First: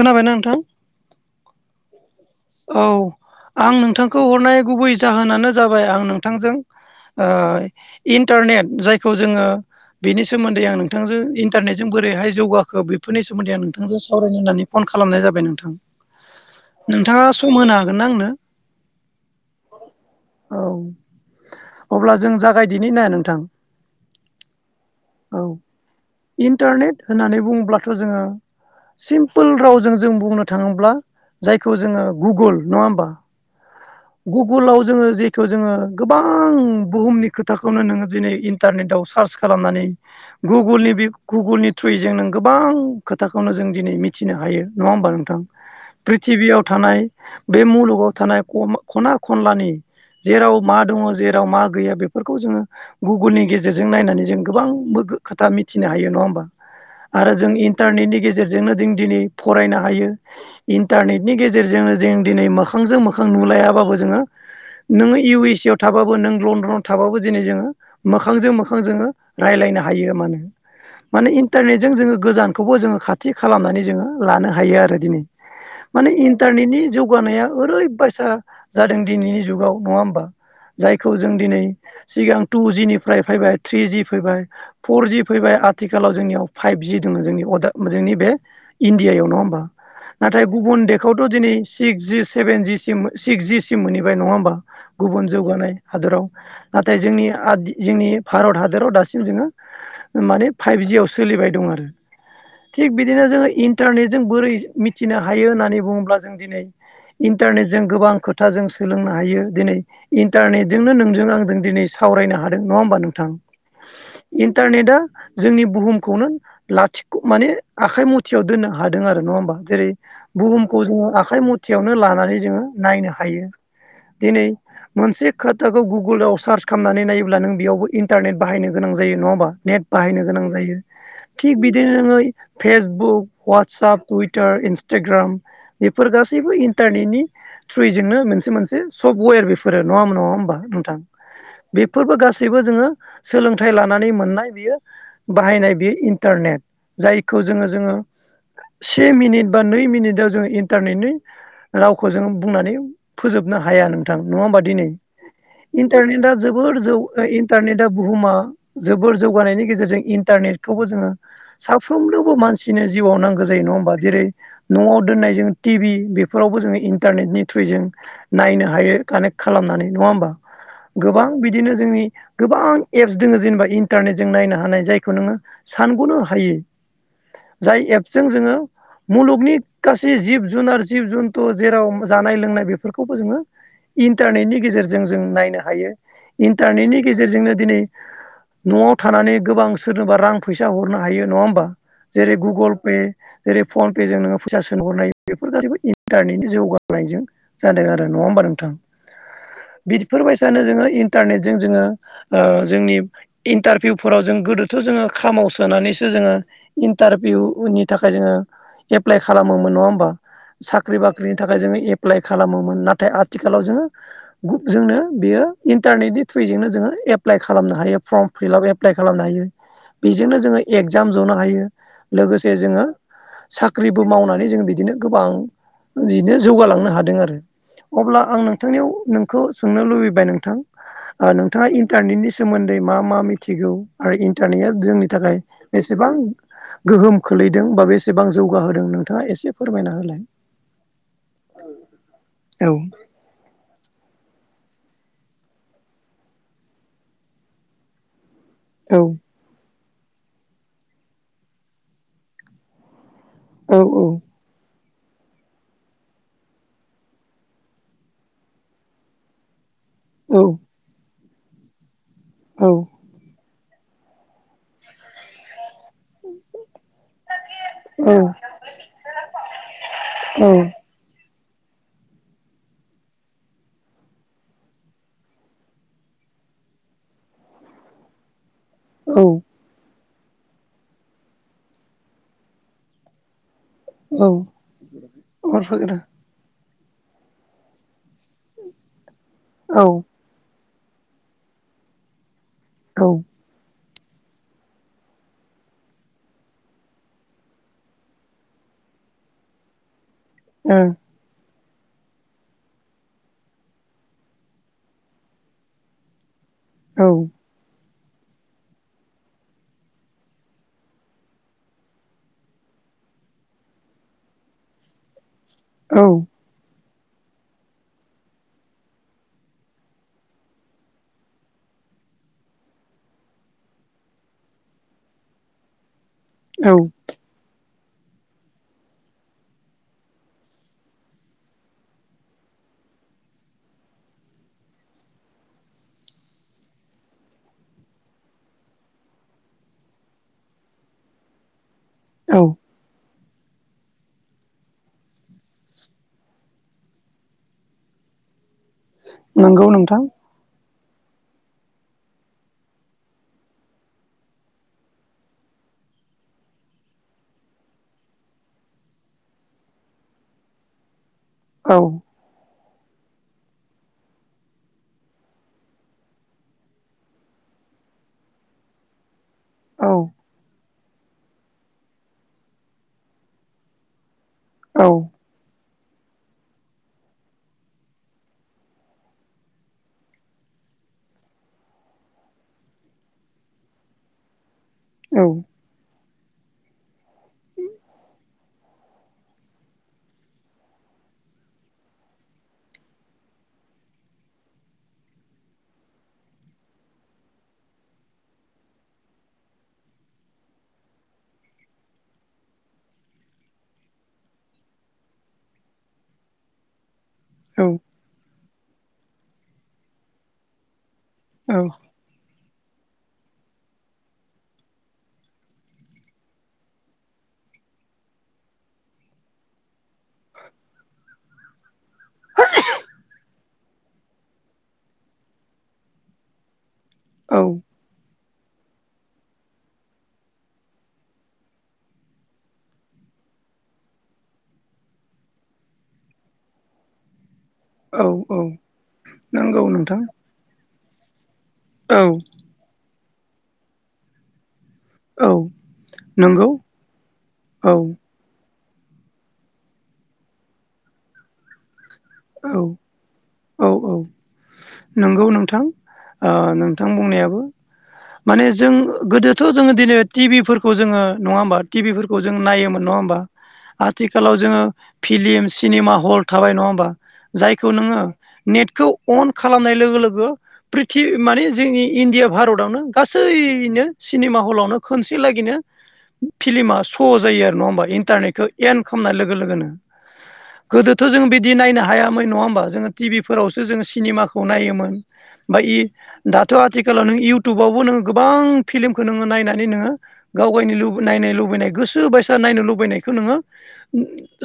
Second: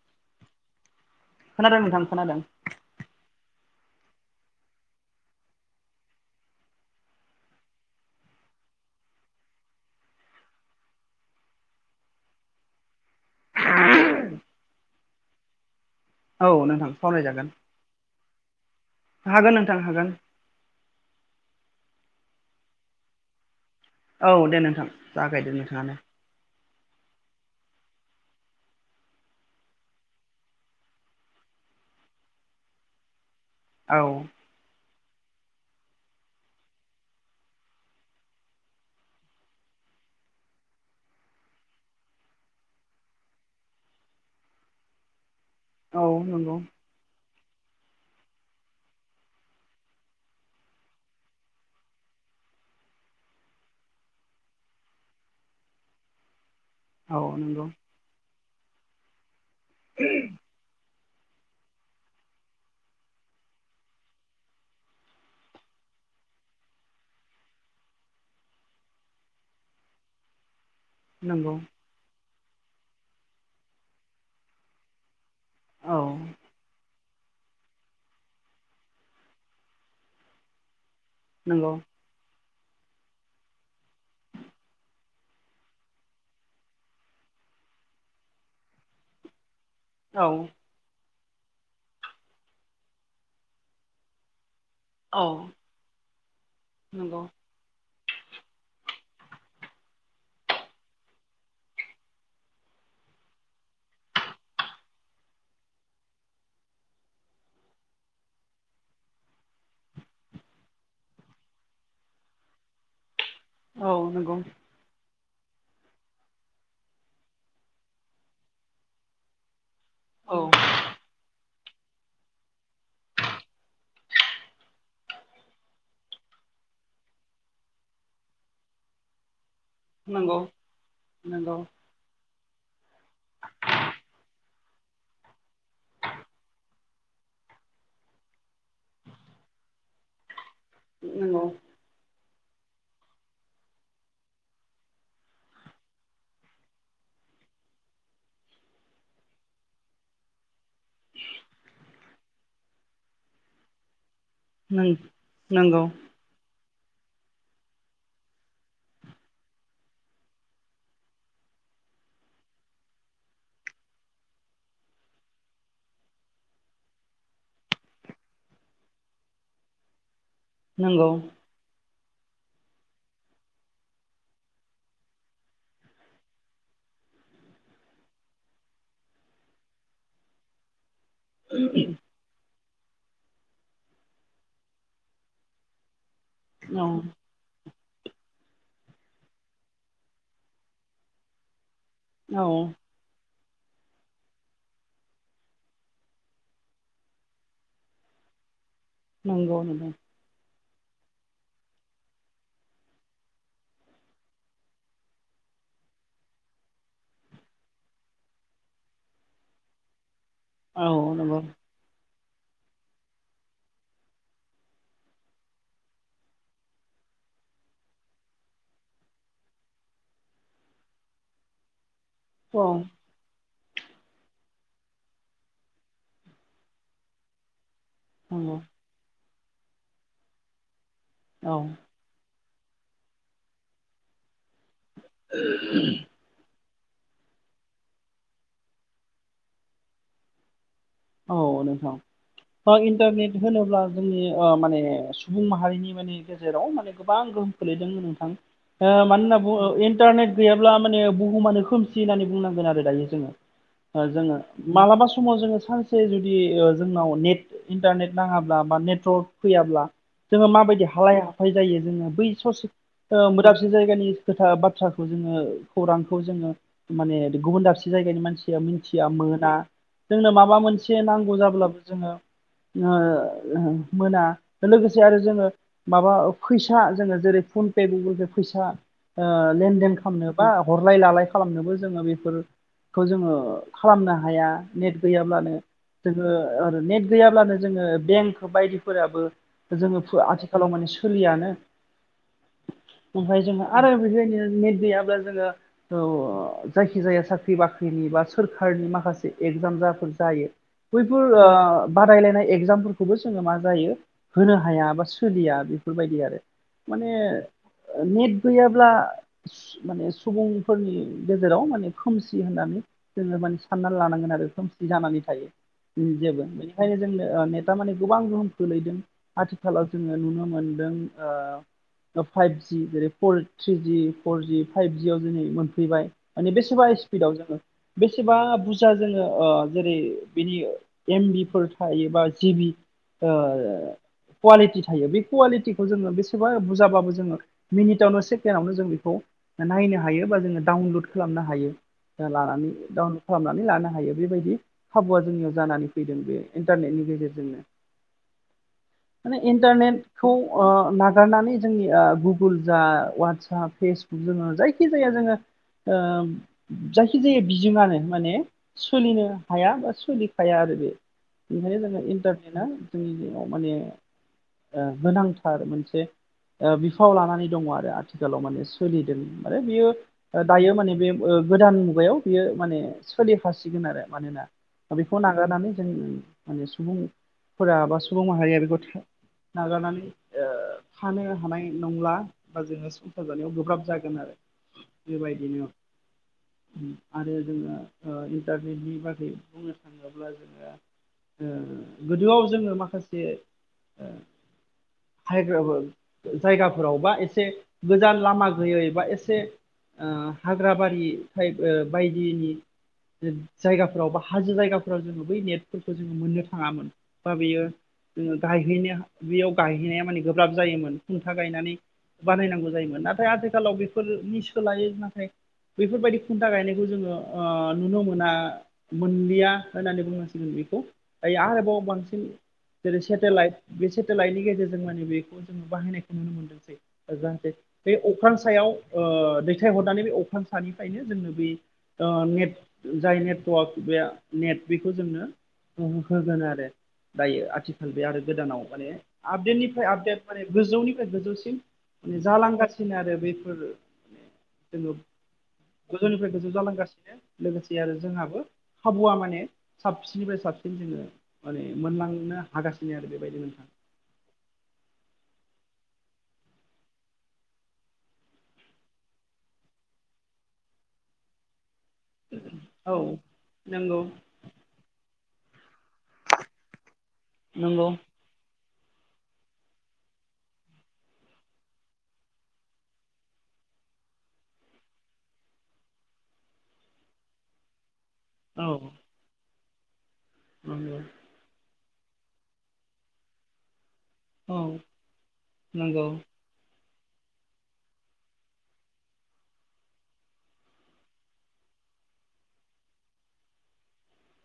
खोनाबायना नोंथां? खोना नोंथां खोनादों। औ आं नोंथांखौ हरनाय गुबै जाहोनानो जाबाय आं नोंथांजों ओ इन्टारनेट जायखौ जोङो बेनि सोमोन्दै आं नोंथांजों इन्टारनेट जों बोरैहाय जौगाखो बेफोरनि सोमोन्दै आं नोंथांजों सावरायनो होननानै फन खालामनाय जाबाय नोंथां। औ नोंथां। नोंथाङा सावरायजागोन सम होनो हागोनना आंनो? हागोन नोंथां हागोन औ। अब्ला जों जागायदिनो नाया नोंथां? औ दे नोंथां औ जागायदो नोंथाङानो। इन्टारनेट होननानै बुङोब्लाथ' जोङो सिमपोल रावजों जों बुंनो थाङोब्ला जाय खौ जोङो गुगोल नङा होमबा? औ गुगोलाव जोङो जेखौ जोङो गोबां बुहुमनि खोथाखौनो नोङो दिनै इन्टारनेटआव सार्च खालामनानै गुगोलनि बे गुगोलनि थ्रुयै जों नों गोबां खोथाखौनो जों दिनै मिथिनो हायो नङा होमबा नोंथां? औ नंगौ प्रिथिबियाव थानाय बे मुलुगाव थानाय खमा खना खनलानि जेराव मा दङ जेराव मा गैया बेफोरखौ जोङो गुगोलनि गेजेरजों नायनानै जों गोबां बो खोथा मिथिनो हायो नङा होमबा औ आरो जों नंगौ इन्टारनेटनि गेजेरजोंनो जों दिनै फरायनो हायो इन्टारनेटनि गेजेरजोंनो जों दिनै मोखांजों मोखां नुलायाबाबो जोङो नोङो इउ एस ए आव थाबाबो नों लण्डनाव थाबाबो दिनै जोङो मोखजों मोखां जोङो रायज्लायनो ने ज नंगौ बेखौबो जोङो खाथि खालामनानै जोङो लानो हायो आरो दिनै औ माने इन्टारनेटनि जौगानाया ओरैबायसा जादों दिनैनि जुगाव नङा होमबा जायखौ जों दिनै नंगौ सिगां टु जिनिफ्राय फैबाय थ्रिजि फैबाय फरजि फैबाय आथिखालाव जोंनियाव फाइभजि दङ जोंनियाव अदा जोंनि बे इण्डियायाव नङा होमबा औ नाथाय गुबुन देखआवथ' दिनै सिक्सज सेभेन जि सिम सिक्सज सिम मोनहैबाय नङा होमबा औ गुबुन जौगानाय हादराव नाथाय नंगौ जोंनि आ जोंनि भारत हादराव दासिम जोङो माने फाइभजियाव सोलिबाय दं आरो थिग बिदिनो जोङो इन्टारनेटजोंों बोरै मिथिनो हायो होननानै बुङोब्ला जों दिनै इन्टारनेटजों गोबां खो खोथाजों सोलोंनो हायो दिनै इन्टारनेटजोंनो नोंजों आंजों दिनै सावरायनो हादों नङा होमबा नोंथां औ नंगौ इन्थ निद जोंनि बुहुमखौनो लाथिख' माने आखाइ मथियाव दोननो हादों आरो नङा होमबा जेरै औ बुहुमखौ जोङो आखाइ मथियावनो लानानै जोङो नायनो हायो। दिनै मोनसे खोथाखौ गुगोलाव सार्च खालामनानै नायोब्ला नों बेयावबो इन्टारनेट बाहायनो गोनां। जायोङा नेट बाहायनो नंगौ गोनां जायो थि नंगौ बिदिनो ङै फेसबुक ववाटसप टुइटार इन्सटाग्राम बेफोर गासैबो इन्टारनेटनि थ्रु नो मोनसे मोनसे सफ्टवेर बेफोरो नङा हा नङा हबा नोंथां बेफोरबो गासै गास जोङो सोलोंथाइ लानानै मोननाय बियो बाहायनाय बियो इन्टारनेट जायखौ ज ज इन्टारनेटनि रावखौ जों बुंनानै फोजोबनो हाया नों नोंथां नडा होनबा दिनै नंगौ इनटारनेटा जोबोर जोबोर जौ इन्टारनेटा बुहुमा जोबोर जौगानायनि गेजेरजों इन्टारनेटखौबो जोङो साफ्रोमनोबो मानसिनो जिउआव नांगौ जायो नङा होमबा जेरै न'आव दोननाय जोंङ टिभि बेफोरावबो जोङो इन्टारनेटनि थ्रुय जों नायनो हायो कानेक्ट खालामनानै नङा होमबा नंगौ नंगौ गोबां बिदिनो जोंनि गोबां एप्स दङ जेनेबा इन्टारनेटजों नायनो हानाय जायखौ नोङो सानग'नो हायो जाय एपजों जोङो मुलुगनि गासै जिब जुनार जिब जुनार जेराव जानाय लोंनाय बेफोरखौबो जोङो इन्टारनेटनि गेजेरजों जों नायनो हायो औ इन्टारनेटनि गेजेरजोंनो दिनै न'आव थानानै गोबां सोरनोबा रां फैसा हरनो हायो नङा होमबा जेरै औ गुगोल पे जेरै फन पे जों नोङो फैसा सोंहरनाय बेफोर गासैखौ इन्टारनेटनि जौगानायजों जादों आरो नङा होमबा नोंथां नंगौ नोंथां बेफोरबायसानो जोङो इन्टारनेट जजों जोङो जोंनि इन्टारभिउफोराव जों गोदोथ' जोङो खामो सोनानैसो जोङो इन्टारभिउनि थाखाय जोङो एप्लाइ खालामोमोन नङा होमबा औ साख्रि बाख्रिनि नंगौ थाखाय जोङो एप्लाइ एप्लाइ खालामोमोन नाथाय आथिखालाव जोङो जोंनो बेयो इन्टारनेटनि थ्रुयैजोंनो जोङो एप्लाइ खालामनो हायो फर्म फिलप एप्लाइ खालामनो हायो बेजोंनो जोङो एगजाम जनो हायो लोगोसे औ जोङो साख्रिबो मावनानै जों बिदिनो गोबां बिनो जौगालांनो हादों आरो अब्ला आं नंगौ नोंथांनियाव नोंखौ सोंनो लुबैबाय नोंथां नोंथाङा औ इन्टारनेटनि सोमोन्दै मा मा मिथिगौ आरो इनटारनेटआ जोंनि थाखाय बेसेबां गोहोम खोलैदों बा बेसेबां जौगाहोदों नोंथाङा एसे फोरमायना होलाय औ औ नोंथां इन्टारनेट होनोब्ला जोंनि माने सुबुं माहारिनि माने गेजेराव माने गोबां गोहोम खोलैदों नोंथां। औ मानो होनना बुङो इन्टारनेट गैयाब्ला माने बुहुमानो खोमसि होननानै बुंनांगोन आरो दायो जोङो। औ जोङो मालाबा समाव जोङो सानसे से जुदि जोंनाव नेट इन्टारनेट नाङाब्ला बा नेटवारक फैयाब्ला औ जोङो माबायदि हालाय हाफाय जायो जोङो बै औ ससे मोजां माखासे जायगानि खोथा बाथ्राखौ जोङो खौरांखौ जोङो माने गुबुन दाबसे औ जायगानि मानसिया मिथिया मोना। जोंनो औ माबा मोनसे नांगौ जाब्लाबो जोङो मोना लोगोसे आरो जोङो माबा फैसा जोङो जेरै फन पे गुगोल पे फैसा औ लेनदेन खालामनो बा हरलाय लालाय खालामनोबो जोङो बेफोरखौ जोङो खालामनो हाया नेट गैयाब्लानो जोङो नेट गैयाब्लानो जोङो बेंक बायदिफोराबो जोङो आथिखाल आथिखालाव माने सोलियानो ओमफ्राय जोंहा आरो बेबायनो नेट गैयाब्ला जोङो जायखिजाया साख्रि बाख्रिनि बा सोरखारनि माखासे एजाम जाफोर जायो बैफोर बादायलायनाय एगजामफोरखौबो जोङो मा जायो होनो हाया बा सोलिया बेफोरबायदि आरो माने नेट गैयाब्ला माने सुबुंफोरनि गेजेराव माने खोमसि होननानै जोङो माने साननानै लानांगोन आरो खोमसि जानानै थायो जेबो माने ओंखायनो जों नेथा माने गोबां गोहोम खोलैदों आथिखालाव जोङो नुनो मोनदों। फाइभजि जेरै फर थ्रिजि फरजि फाइभजियाव दिनै मोनफैबाय माने औ बेसेबा स्पिडआव जोङो बेसेबा बुरजा जोङो जेरै बिनि एमबि फोर थायो बा जिबि कुवालिटि थायो बे कुवालिटिखौ जोङो बेसेबा बुरजाबाबो जोङो मिनिटआवनो सेकेण्डआवनो जों बेखौ नायनो हायो बा जोङो डाउनलड खालामनो हायो। औ लानानै डाउनलड खालामनानै लानो हायो। बेबायदि खाबुआ जोंनियाव जानानै फैदों बे इन्टारनेटनि गेजेरजोंनो माने नंगौ नोंथां इन्टारनेटखौ नागारनानै जोंनि गुगोल जा वाट्सप फेसबुक जोङो जायखि जाया जोङो जायखिजाया बिजोङानो माने सोलिनो हाया बा सोलिखाया आरो बे औ बेनिखायनो जोङो इन्टारनेटआ जोंनि दिनाव माने गोनांथार मोनसे बिफाव लानानै दङ आरो आथिखालाव माने सोलिदों। आरो बियो औ दायो माने बे गोदान मुगायाव बियो माने सोलिफासिगोन आरो। मानोनाा औ बेखौ नागारनानै जों माने सुबुंफोरा बा सुबुं माहारिया बेखौ नागारनानै थानो हानाय नंला बा जोंहा संसार जानायाव गोब्राब जागोन आरो। औ बेबायदिनो आरो जोङो इन्टारनेटनि बुंनो थाङोब्ला जोङो गोदोआव जोङो माखासे [unintelligible] [unintelligible] हायग्रा जायगाफोराव बा एसे गोजान लामा गैयै बा एसे हाग्राबारिफ्राय बायदिनि जायगाफोराव बा हाजो जायगाफोराव जोङो बै नेटफोरखौ जोङो मोननो थाङामोन बा औ बेयो जोङो गायहैनो बेयाव गायहैनाया माने गोब्राब जायोमोन खुन्था औ गायनानै बानायनांगौ जायोमोन नाथाय आथिखालाव बेफोरनि सोलायै नाथाय बेफोरबायदि खुन्था गायनायखौ जोङो नुनो मोना। मोनलिया होननानै बुंनांसिगोन बेखौ आरोबाव जेरै सेटेलाइट बे सेटेलाइटनि गेजेरजों माने बेखौ जोङो बाहायनायखौ नुनो मोनदोंसै औ जानसे बे अख्रां सायाव दैथायहरनानै बे अख्रां सानिफ्रायनो जोंनो बे नेट जाय नेट नेट बेखौ जोंनो होगोन आरो दायो आथिखाल बे औ आरो औ गोदानाव माने नंगौ आपडेटनिफ्राय नोंथां आपडेट माने गोजौनिफ्राय गोजौ औ माने जालांगासिनो आरो बेफोर माने जोङो गोजौनिफ्राय नंगौ गोजौ जालांगासिनो औ लोगोसे आरो जोंहाबो खाबुआ माने साबसिननिफ्राय साबसिन जोङो माने मोनलांनो औ हागासिनो आरो बेबायदि नोंथां औ औ नंगौ नोंथां नोंथां बुंनायाबो माने जों गोदोथ' जोङो दिनै टि भिफोरखौ जोङो नङा होमबा टिभिफोरखौ जों नायोमोन नङा औ होमबा नंगौ आथिखालाव जोङो फिलिम सिनेमा हल थाबाय नङा होमबा जायखौ नंगौ नोङो नेट खौ अन खालामनाय लोगो लोगो प्रि माने जोंनि इण्डिया भारतावनो गासै सिनेमा हलनो खसेनो फिमा ' जायो आरो नङा ह ारनेखौ औ एन खमनाय लोगो लोगोनो नंगौ गोदोथ' जों बिदि नायनो हायो हायामै नङा होमबा जोङो टि भि फोरावसो जोङो सिनेमाखौ औ नायोमोन बओमफ्राय नंगौ दाथ' आथिखाल आथिखालाव नों इउटुबावबो नोङो गोबां फिल्मखौ नोङो नायनानै नोङो गाव गायनो नाय लुबैनाय गोसो गोसो बायसा नायनो लुबैनायखौ नोङो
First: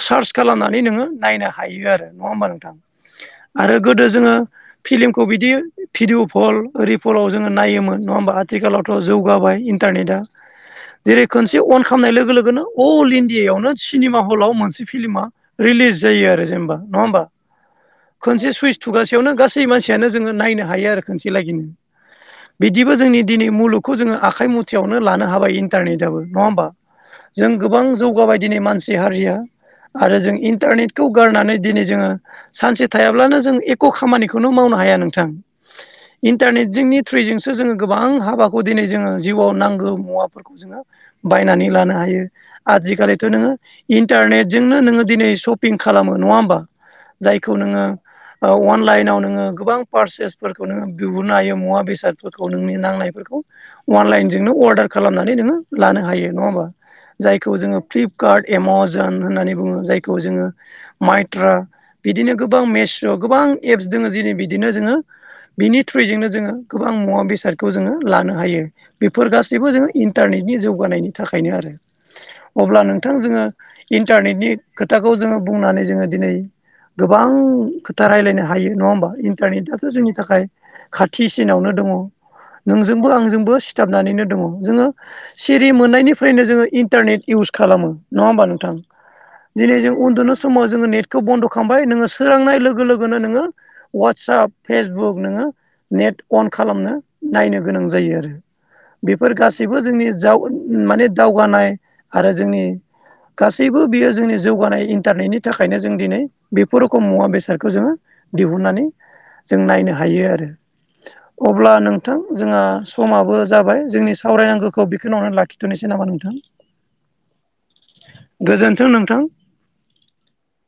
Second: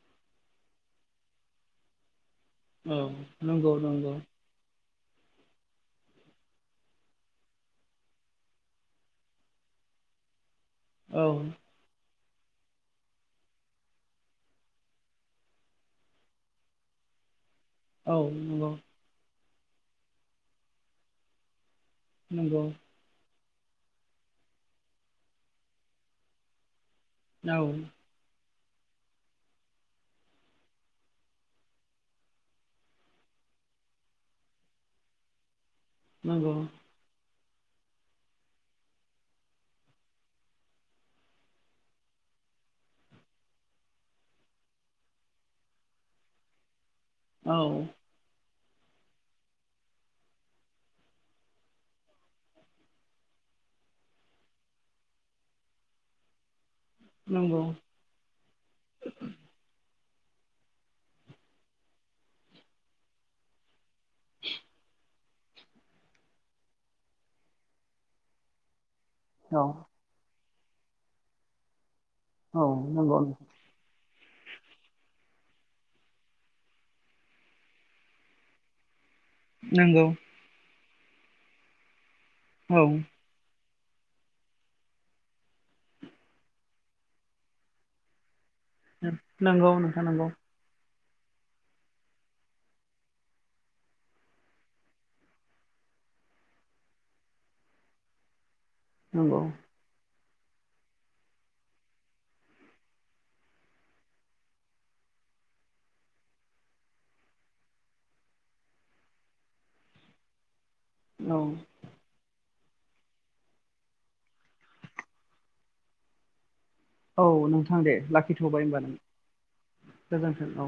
सार्स खालामनानै नोङो नायनो हायो आरो नङा होमबा नोंथां औ नंगौ आरो गोदो नंगौ जोङो फिलि्मखौ बिदि भिडिअ पल रओि फलाव जोङो नायोमोन नङा होमबा आथिखालावथ' जौगाबाय ने जेरै औ खनसे अन खालामनाय लोगो बेनो अल इण्डियायावनो सिनेमा हलाव मोनसे फिल्मा रिलिज जायो आरो जेनेबा नङा होमबा औ खनसे नंगौ सुइस थुगासेयावनो गासै मानसियानो जोङो नायनो हायो आरो खनसे लागिनो नंगौ बिदिबो जोंनि दिनै मुलुगखौ जोङो आखाइ मुथयावनो लानो हाबाय इन्टारनेटाबो नङा होमबा औ जों गोबां जौगाबाय दिनै मानसि हारिया आरो जों इन्टारनेटखौ गारनानै दिनै जोङो सानसे थायाब्लानो जों एख' खामानिखौनो मावनो हाया नोंथां। नंगौ इन्टारनेट जोंनि थ्रुयैजों सो जोङो गोबां हाबाखौ दिनै जोङो जिउवाव नांगौ मुवाफोरखौ जोङो बायनानै लानो हायो। आजिखालिथ' नोङो इन्टारनेटजोंनो नोङो दिनै सपिं खालामो नङा होमबा? जायखौ औ नोङो अनलाइनाव नोङो गोबां पारसेसफोरखौ नोङो बिहरनो हायो मुवा बेसादफोरखौ नोंनि नांनायफोरखौ बा अनलाइनजोंनो अर्डार खालामनानै नोङो लानो हायो नङा होमबा? जायखौ नंगौ जोङो फ्लिपकार्ट एमजन होननानै बुङो जायखौ जोङो माइ ट्रा बिदिनो गोबां मेस' गोबां एप्स दङ जेरै बिदिनो जोङो बिनि थ्रयजोंनो जोङो गोबां मुवा बेसादखौ जोङो लानो हायो। बेफोर औ गासैबो जों इन्टारनेटनि जौगानायनि थाखायनो आरो औ अब्ला नोंथां नंगौ जोङो इन्टारनेटनि खोथाखौ जोङो बुंनानै जोङो दिनै गोबां खोथा राय्लायनो हायो नङा ओमबा इन्टारनेटथ' नंगौ जोंनि थाखाय खाथिसिनावनो दङ औ नोंजोंबो आंजोंबो सिथाबनानैनो दङ जोङो सिरि मोननायनिफ्रायनो जोङो इन्टारनेट इउस खालामो नङा होमबा नों थां दिनै नंगौ जों नोंथां नंगौ उन्दुनो समाव जो नेट खौ बन्द' खालामबाय नोङो सोरांनाय लोगो लोगोनो नोङो वाट्साप, फेसबुक नोङो नेट अन खालामनो नायनो गोनां जायो आरो बेफोर नंगौ गासैबो जोंनि माने दावगानाय आरो जोंनि गासैबो बियो जोंनि जौगानाय इन्टारनेटनि थाखायनो जों दिनै बेफोर रोखोम मुवा बेसादखौ जोङो दिहुननानै जों नायनो हायो आरो औ अब्ला नोंथां जोंहा समाबो जाबाय जोंनि सावरायनांगौखौ बेखौनावनो लाखिथ'नोसै नामा नोंथां? औ नोंथां दे लाखिथबाय ओमबा गोजोन्थों नों नोंथां गोजोन्थों औ।